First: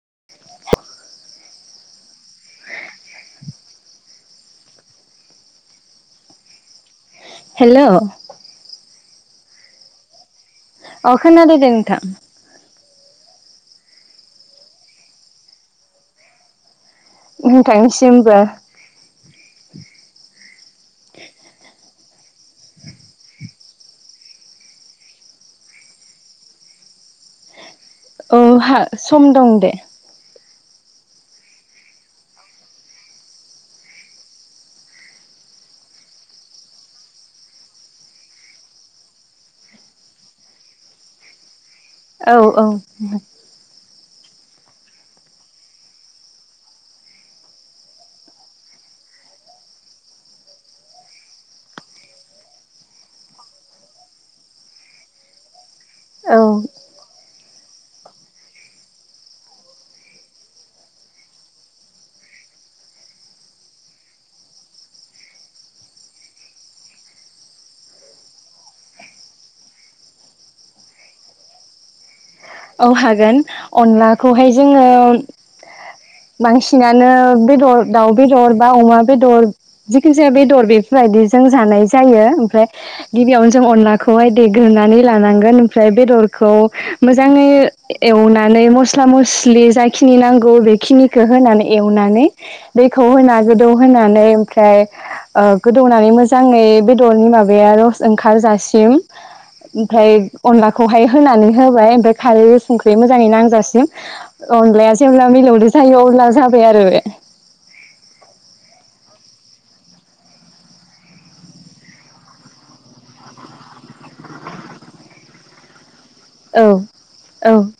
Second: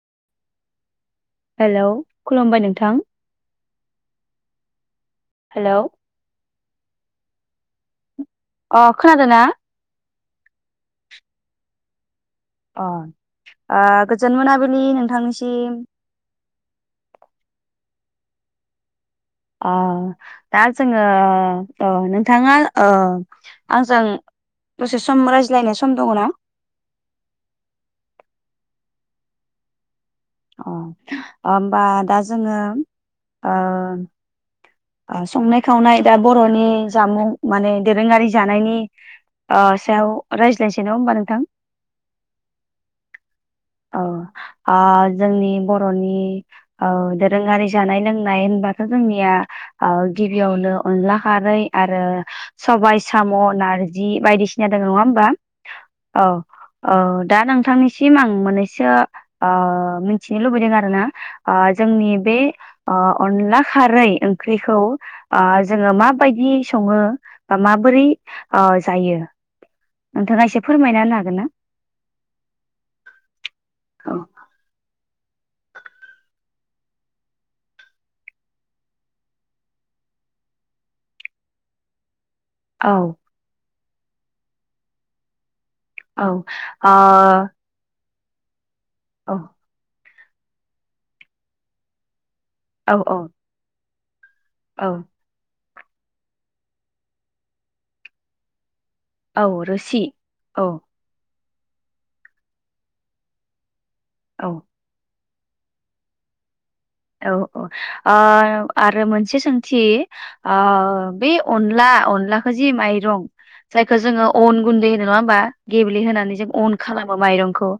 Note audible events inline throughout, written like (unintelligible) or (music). (inaudible) Hello खुलुमबाय नोंथां। हेल अ खोनादों ना? अ खोनादों दे नोंथां। अ ओ गोजोन मोनाबिलि नोंथांनिसिम। नोंथांनिसिमबो। अ दा जोङो अ नों थाङा ओ आंजों दसे सम रायज्लायनाय सम दङ ना? औ हा सम दं दे। अ होमबा दा जोङो ओ संनाय खावनाय दा बरनि जामुं माने दोरोङारि जानायनि ओ सायाव रायज्लायनोसै नङा होमबा नोंथां? औ औ औ आ जोंनि बरनि ओ दोरोङारि जानाय लोंनाय होनबाथ जोंनिया ओ गिबियावनो अनला खारै आरो सबायाइ साम नारजि बायदिसिना दं नङा होमबा। औ अ दा नोंथांनिसिम आं मोननैसो ओ मिथिनो लुबैदों आरो ना ओ जोंनि बे ओ अनला खारै ओं ओंख्रिखौ आ जोङो माबायदि सङो बा माबोरै आ जायो। नोंथाङा एसे फोरमायना होनो हागोन ना? औ हागोन औ अनलाखौहाय जोङो बांसिनानो बेदर दाउ बेदर बा अमा बेदर जिखिजाया बेदर बेफोरबायदिजों जानाय जायो ओमफ्राय औ गिबियावनो जों अनला खौहाय देग्रोनानै लानांगोन ओमफ्राय बेदरखौ मो अ एवनानै मस थ्ला मस्लि जायखि खिनि नांगौ बेखिनिखो होनानै एवनानै औ दैखौ औ होना गोदौ होनानै फ्राय औ ओ गोदौनानै मोजाङै बेदरनि माबाया रस ओंखारजासिम औ रोसि ओमफ्राय औ अनलाखौहाय होनानै होबाय ओमफाय खारै संख्रि मोजाङै नांजासिम औ अनलाया जेब्ला मिलावदो जायो अब्ला जा औ औ ओ आरो मोनस से सोंथि ओ बे अनला अनलाखौ जि माइरं जायखौ जोङो अन गुन्दै होनो नङा होमबा। गेब्ले होना जों औ अन खालामो जों औ माइरंखौ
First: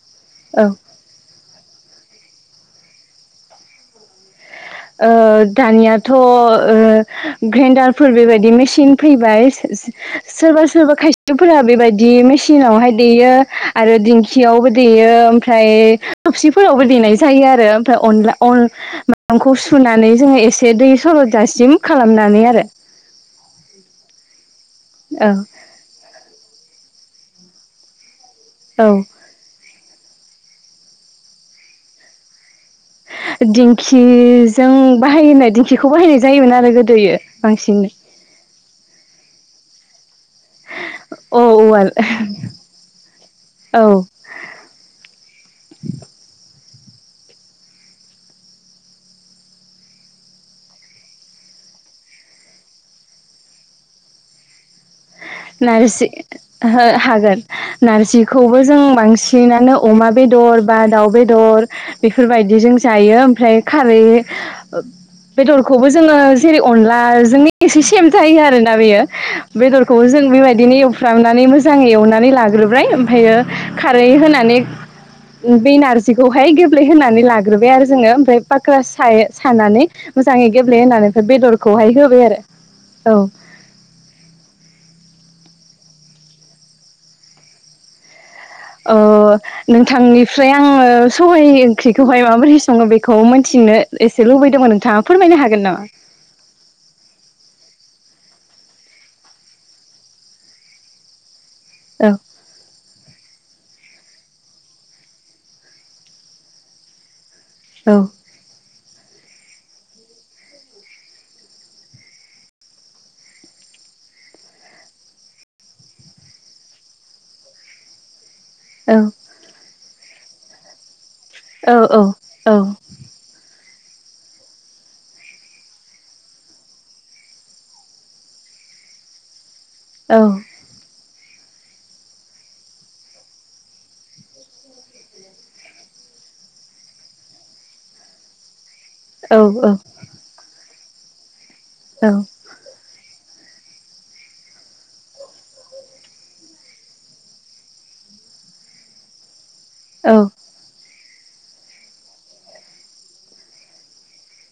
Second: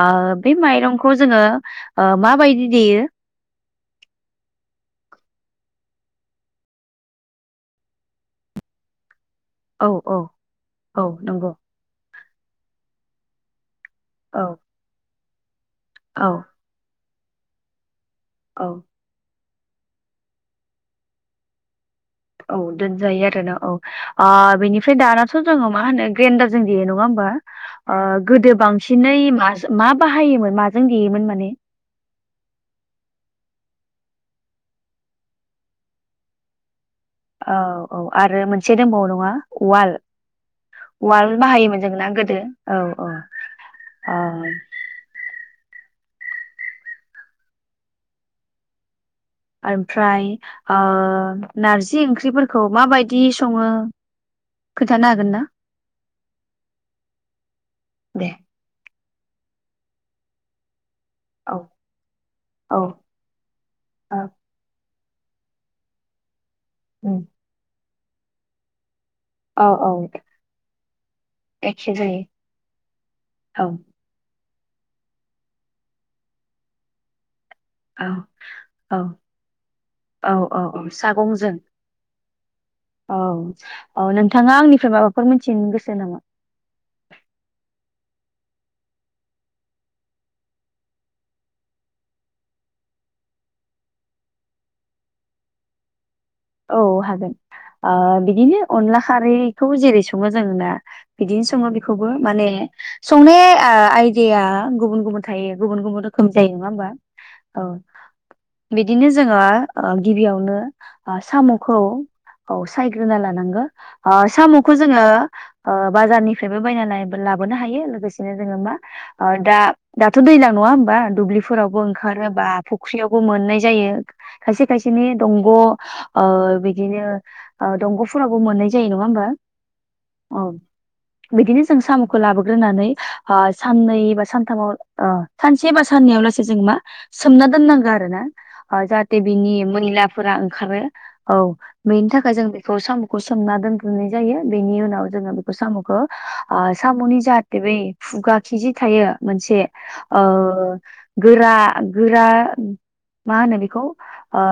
ओ बे औ माइरंखौ जोङो ओ माबायदि देयो? ओ दानियाथ' ओ ग्रेन्डारफोर बेबायदि मेसिन फै (unintelligible) औ औ सोरबा सोरबा औ नंगौ खायसेफोरा बेबायदि मेस सिनावहाय देयो। आरो औ दिंखियावबो देयो। ओमफाय औ थबसिफोरावबो देनाय थायो आरो फाय अनला‌ अन औ नामखौ सुनानै जोङो एसे दै सरद जासिम औ दोनजायो आरो ना औ आ बिनि ओमफ्राय औ दानाथ' जोङो मा होनो ग्रेन्दार जों देयो नङा होमबा ओ गोदो औ बांसिनै म-मा? बाहायोमोन माजों देयोमोन माने? दिंखिजों बाहायनाय दिंखिखौ बाहायनाय जायोमोन आरो गोद औ औ आरो मोनसे दंबावो नङा उवाल उवाल औ बाहायोमोन औवाल जोंना गोदो औ अ ओमफ्राय ओ नारजि ओंख्रिफोरखौ माबायदि सङो? खोन्थानो हागोन ना नारजि हो हागोन दे नारजिखौबो जों बांसिन सिनानो अमा बेदर बा दाउ औ बेदर बेफोरबायदि जों औ जायो ओमफ्राय खारै औ ओ बेदरखौबो जोङो जेरै अनला उम जोंनि एसे सेम जायो आरोना बेयो औ औ बेदरखौबो जों बेबायदिनो एवफ्रामनानै मोजाङै एखे जायो एवनानै लाग्रोब्राय ओमफ्रायो औ खारै होनानै बे नारजिखौहाय गेब्लेहोनानै लाग ग्रोबाय आरो औ जोङो ओमफ्राय फाख्रा औ साय-सानानै औ मोजाङै औ गेब्ले औ होनानै ओमफ्राय सागंजों बेदरखौहाय होबाय आरो औ। औ नोंथाङा आंनिफ्राय माबाफोर मिथिनो गोसो नामा? अ नोंथांनिफ्राय आङो सबाइ ओंख्रिखौहाय माबोरै सङो बेखौ मिथिनो एसे लुबैदोंमोन नोंथाङा फोरमायनो हागोन नामा? औ हागोन बिदिनो अनला खारैखौ जेरै सङो जों ना बिदिनो स सङो बेखौबो औ माने संनाय ओ‌ आइ दिया गुबुन गुबुन थायो गुबुन गुबुन रोखोम जायो नङा होमबा? औ बिदिनो जोङो ओ गिबियावनो साम'खौ औ सायग्रोना लानांगो साम'खो जोङो बाजारनिफ्रायबो बायनानै लाबोनो हायो लोगोसे से जोङो मा औ ओ दा दाथ' दैलां नङा होनबा? औ दुब्लिफोरावबो ओंखारो बा फख्रियावबो मोननाय जायो खायसे खायसेनि दंग ओ बिदिनो ओ दंग'फोरावबो मोननाय जायो नङा होमबा? औ बिदिनो जों साम'खो लाबोग्रोनानै ओ साननै बा सानथामाव ओ सानसे बा साननैयाव लासै जों मा सोमना दोननांगौ आरो ना। ओ जाहाथे औ बिनि मैलाफोरा खारो औ बेनि औ थाखाय जों बेखौ साम' खौ सोमना दोनग्रोनाय जायो बेनि उनाव जोङो बेखौ साम'खौ साम'नि जाहाथे बै खुगा खिजे थायो मोनसे ओ गोरा गोरा मा होनो बेखौ ओ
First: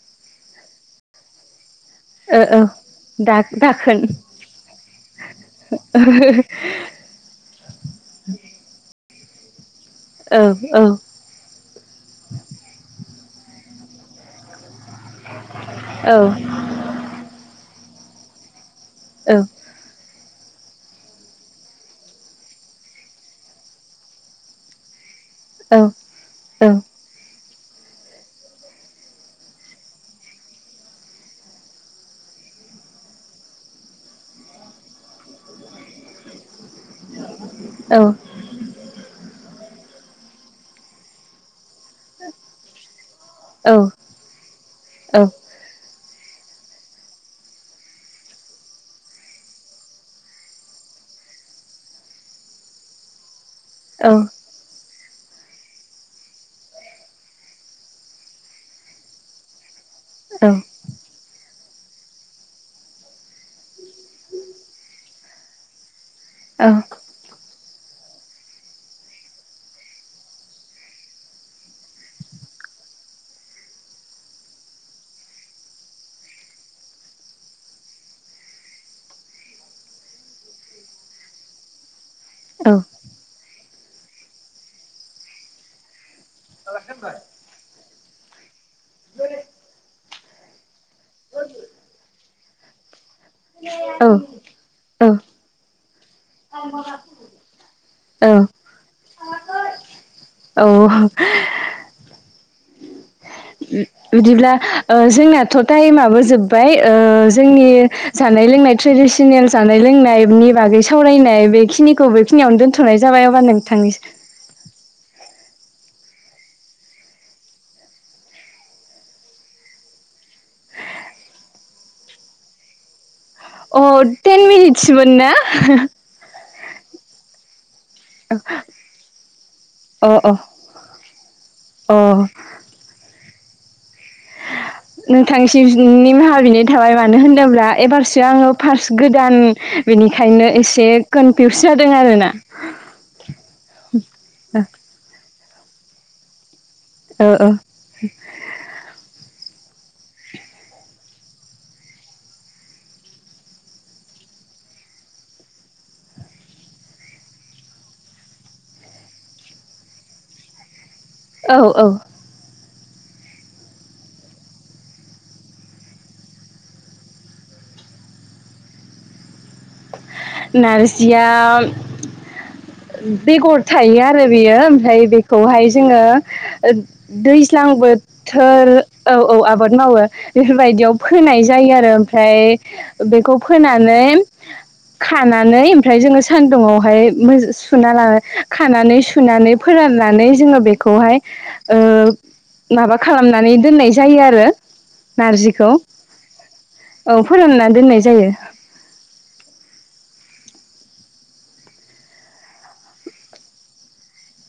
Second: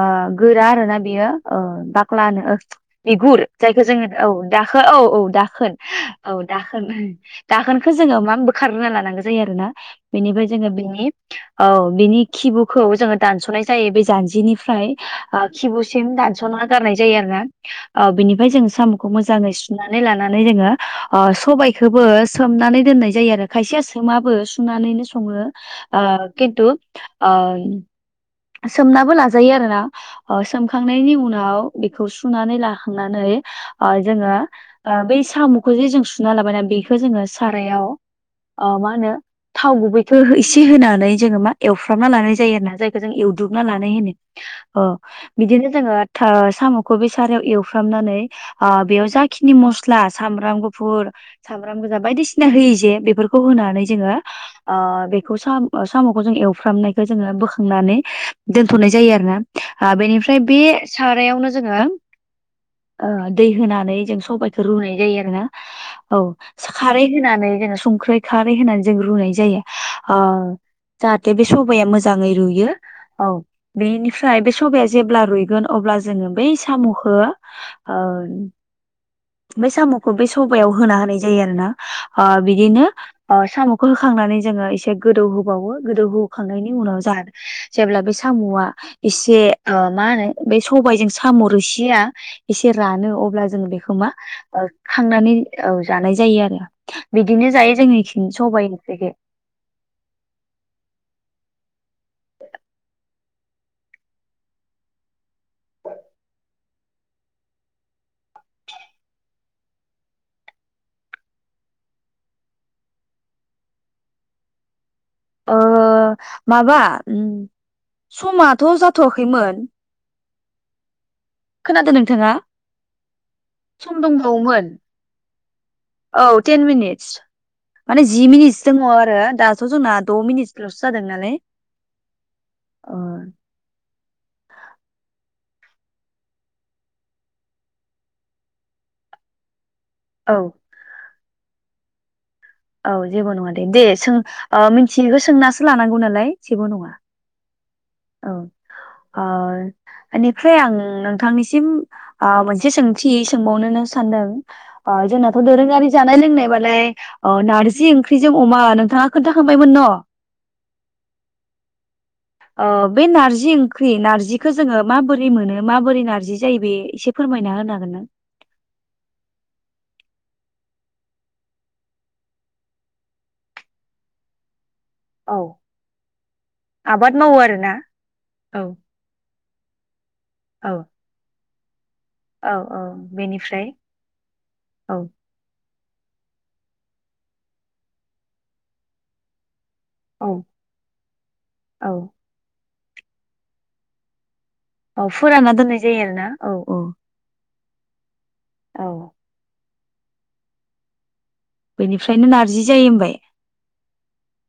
गोरा आरोना। बियो ओ बाख्ला होनो ओ औ दा बिगुर जायखौ दाखोन जोङो औ दाखो औ औ दाखोन औ दाखोन दाखोनखो जोङो मा बोखारना लानांगो जायो आरो ना औ बेनिफाय जोङो औ बिनि औ बिनि खिबुखौ जोङो दानस'नाय जायो बे जान्जिनिफ्राय ओ खिबुसिम औ दानस'ना गारनाय जायो आरो ना औ बेनिफाय जों साम'खो औ औ मोजाङै सुनानै लाना नानै नोङो अ सबायखोबो सोमनानै दोननाय जायो आरो खायसे सोमाबो सुनानैनो सङो ओ खिन्थु ओ सोमनाबो लाजायो आरोना सोमखांनायनि उनाव बेखौ सुनानै लाखांनानै ओ जोङो ओ बै साम'खौ जे जों सुना लाबायना बेखौ जोङो सारायाव औ ओ मा होनो थाव गुबैखौ एसे होनानै जोङो मा एवफ्रामना लानाय जायो आरो ना जाय खो जों एवदुबना लानाय होनो बिदिनो जोङो साम'खो बै सारायाव एवफ्रामनानै ओ बेयाव जाखिनि मस्ला सामब्राम गुफुर सामब्राम गोजा बायदिसिना होयो जे बेफोरखौ होनानै जोङो ओ बेखौ साम-साम'खो जों एवफ्रामनायखो जोङो बोखा नानै दोनथ'नाय जायो आरो ना। ओ बेनिफ्राय बे सारायावनो जोङो ओ दै होनानै जों सबाइखौ रुनाय जायो आरो ना औ खारै होनानै जोङो संख्रै खारै होनानै जों रुनाय जायो ओ जाहाथे बे सबाया मोजाङै रुइयो औ बेनिफ्राय बे सबाया जेब्ला रुइगोन अब्ला जोङो बै साम'खो बै साम'खो बे सबायाव होना होनाय जायो आरो ना। अ बिदिनो ओ साम'खो होखांनानै जोङो एसे गोदौ होबावो गोदौ होखांनायनि उनाव जाहाथे जेब्ला बे सामआ एसे ओ मा होनो बेै सबायजों साम रोसिया एसे रानो अब्ला जों बेखौ मा ओ खांनानै औ जानाय जायो आरो बिदिनो जायो। जोंनिखिनि सबाय ओंख्रिखो। औ औ बिदिब्ला ओ जोंनाथ टाइमाबो जोब्बाय ओ जोंनि जानाय लोंनाय ट्रेडिसनेल जानाय लोंनायनि बागै सावरायनाय बेखिनिखौ बेखिनियावनो दोनथनाय जाबाय अबब्ला नोंथांनिसि ओ माबा उम समाथ जाथवाखैमोन। खोनादो नोंथाङा? सम अ टेन दंबावोमोन मिनित्समोन ना? औ टेन मिनित्स माने जि मिनिटसो दङ आरो दाथ' जोंना अ द' अ मिनिटसल'सो जादों नालाय अ नोंथांसि निमाहा बिनाय थाबाय मानो होनोब्ला एबारसो आङो फार्स्ट गोदान औ बेनिखायनो एसे कनफिउस जादों आरो ना। औ जेबो नङा दे। दे सों ओ मिथियैखौ सोंनासो लानांगौ नालाय जेबो नङा। ओ ओ औ आर आनिफ्राय आं नोंथांनिसिम आ मोनसे सोंथि सोंबावनोनो सानदों अ जोंनाथ दोरोङारि जानाय लोंनायबालाय अ नारजि ओंख्रिजों अमा नोंथाङा खोन्थाखांबायमोन न? औ औ अ बे नार्जि ओंख्रि नार्जिखौ जोङो माबोरै मोनो माबोरै नार्जि जायो बे एसे फोरमायना होनो हागोन ना? नारजिया बेगर थायो आरो बेयो ओमफ्राय औ बेखौहाय जोङो ओ आबाद मावो दैज्लां आरोना औ बोथोर औ औ आबाद मावो औ बेफोरबायदियाव फोनाय जायो आरो ओम आमफ्राय औ औ बेखौ बेनिफ्राय फोनानै औ खानानै फ्राय ओमफ्राय जोङो सान्दुङावहाय मो सुनाला खानानै सुनानै औ फोराननानै जोङो बेखौहाय ओ औ माबा खालामनानै दोननाय जायो आरो औ फोरानना नारजिखौ दोननाय जायो आरोना औ औ। दोननाय जायो औ बेनिफ्रायनो नारजि जायो होनबाय।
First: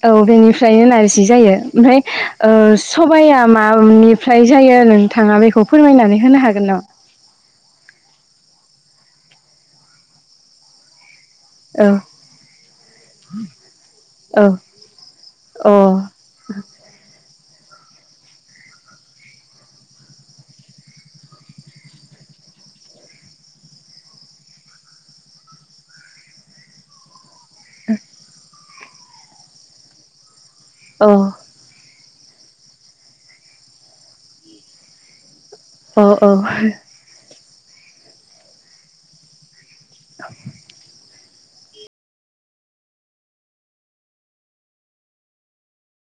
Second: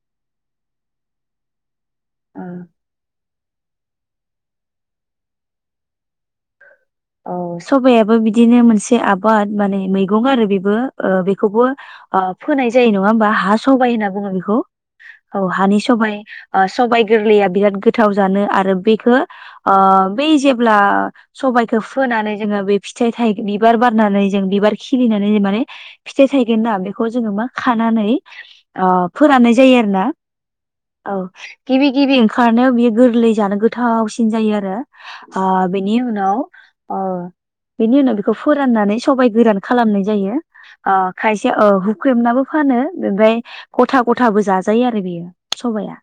औ बेनिफ्रायनो नारजि जायो। ओमफ्राय ओ सबाया मा-मानिफ्राय जायो नोंथाङा बेखौ फोरमायनानै होनो हागोन नामा औ सबायाबो बिदिनो मोनसे आबाद माने मैगं आरो बेबो ओ बे बेखौबो औ अ फोनाय जायो नङा होमबा हा सबाय होनना बुङो औ अ बेखौ औ हानि सबाय सबाय गोरलैया बिराद गोथाव जानो आरो बेखौ अ बै जेब्ला सबाय बेखौ फोनानै जोङो बे फिथाय थायनानै बिबार बारनानै जों बिबार खिलिनानै माने फिथाइ थायगोन ना बेखौ जोङो मा खानानै अ फोराननाय जायो आरो ना? औ गिबि गिबि ओंखारनायाव बियो गोरलै जानो गोथावसिन जायो आरो। आ बेनि उनाव ओ (unintelligible) बेनि उनाव बेखौ फोराननानै सबाय गोरान खालामनाय जायो अ खायसेया ओ हुख्रेबनाबो फानो ओमफ्राय गथा गथाबो जाजायो आरो बेयो सबाया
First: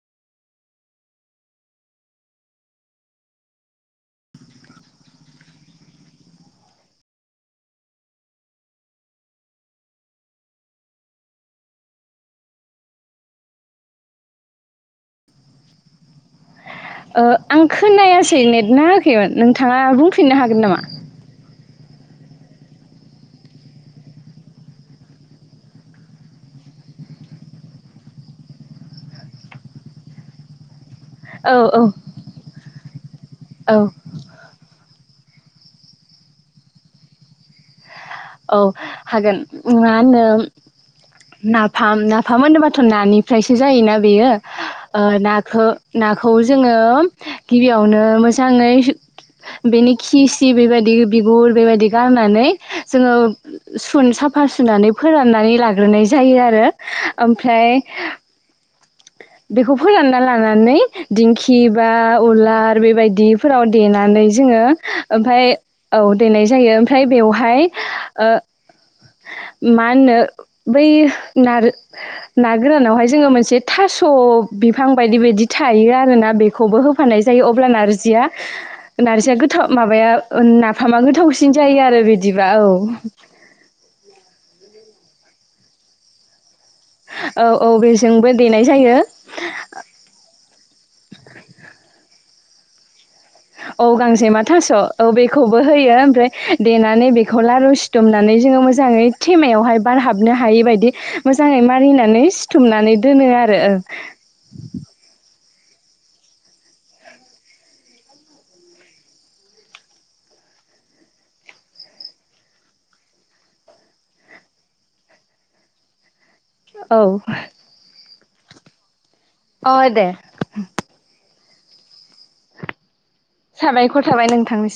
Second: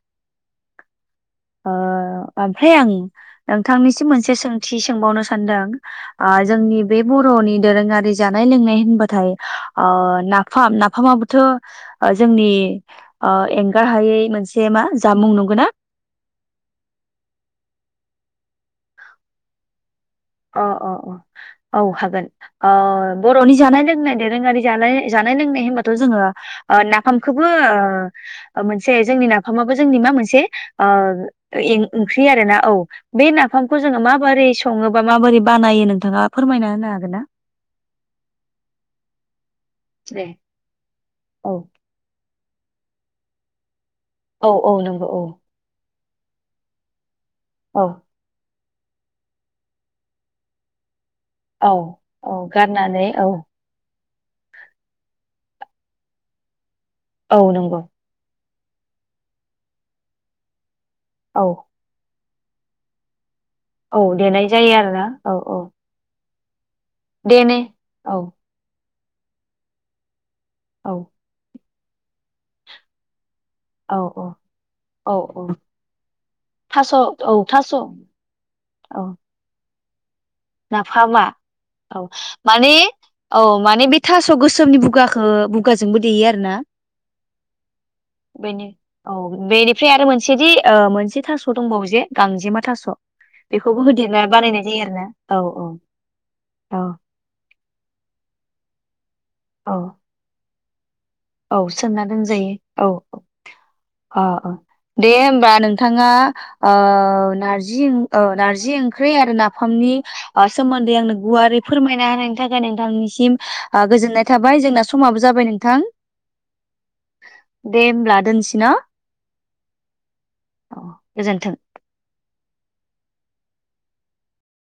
ओ ओमफ्राय आं नोंथांनिसिम मोनसे सोंथि सोंबावनो सान्दों ओ जोंनि बे बर'नि दोरोङारि जानाय लोंनाय होनबाथाय ओ नाफाम नाफामाबोथ' जोंनि एंगार हायै मोनसे मा जामुं नंगौना? ओ आं खोनायासै नेट नाङाखैमोन नोंथाङा बुंफिन बुंफिननो अ हागोन नामा? औ हागोन ओ बर'नि जानाय लोंनाय दोरोङारि जानाय जानाय लोंनाय होनबाथ' जोङो नाफामखौबो मोनसे जोंनि नाफामाबो जोंनि मा मोनसे ओ औ औ ओंख्रि आरोना औ बे नाफामखौ औ जोङो माबोरै सङो? माबोरै बानायो नोंथाङा फोरमायना होनो हागोनना? औ हागोन। मा होनो दे औ नाफाम नाफाम होनोब्लाबाथ' नानिफ्रायसो जायोना बेयो औ औ ओ नंगौ औ नाखो नाखौ जोङो औ गिबियावनो मोजाङै बेनि खि सि बेबायदि बिगुर औ बेबायदि औ गारनानै (unintelligible) गारनानै जोङो औ सुन-साफा सुनानै फोराननानै लाग्रोनाय जायो आरो। औ ओमफ्राय नंगौ बेखौ फोरानना लानानै औ दिंखि बा उलार बेबायदि फोराव औ देनानै देनाय जोङो जायो आरोना औ ओमफ्राय औ देनाय जायो ओम ओमफ्राय देने बेवहाय औ (unintelligible) ओ माहोनो बैह नार (unintelligible) ना गोरानावहाय जोङो मोनसे औ थास बिफां औ बायदि बायदि औ थायो आरोना बेखौबो थास' होफानाय औ जायो अब्ला थास' नारजिया औ नारजिया गोथाव माबाया नाफामा गोथावसिन जायो आरो बिदिबा माने औ औ माने बे थास गोसोमनि बु बुगाखौ बुगाजोंबो देयो आरो ना। औ औ बेजोंबो (unintelligible) देनाय बेनि जायो बेनिफ्राय आरो मोनसेदि मोनसे ओ थास दंबावो जे गांजेमा थास' बेखौबो औ होदेरना गांजेमा बानायनाय थास जायो आरो ना औ बे खौबो औ होयो ओमफ्राय औ देनानै बेखौ लारु सिथुमनानै जोङो (unintelligible) मोजाङै औ थेमायावहाय बार हाबनो हायि बायदि औ मोजाङै सोमना मारिनानै दोनजायो औ सिथुमनानै दोनो आरो ओ अ अ दे होमबा नोंथाङा ओ नारजि ओ नारजि ओंख्रि आरो नाफामनि ओ सोमोन्दै आंनो गुवारै फोरमायना होनायनि थाखाय नोंथांनिसिम ओ गोजोननाय थाबाय जोंना समाबो जाबाय नोंथां। औ (unintelligible) दोनसि ना। अ दे। (inaudible) गोजोन्थों साबायखर थाबाय नोंथांनिसि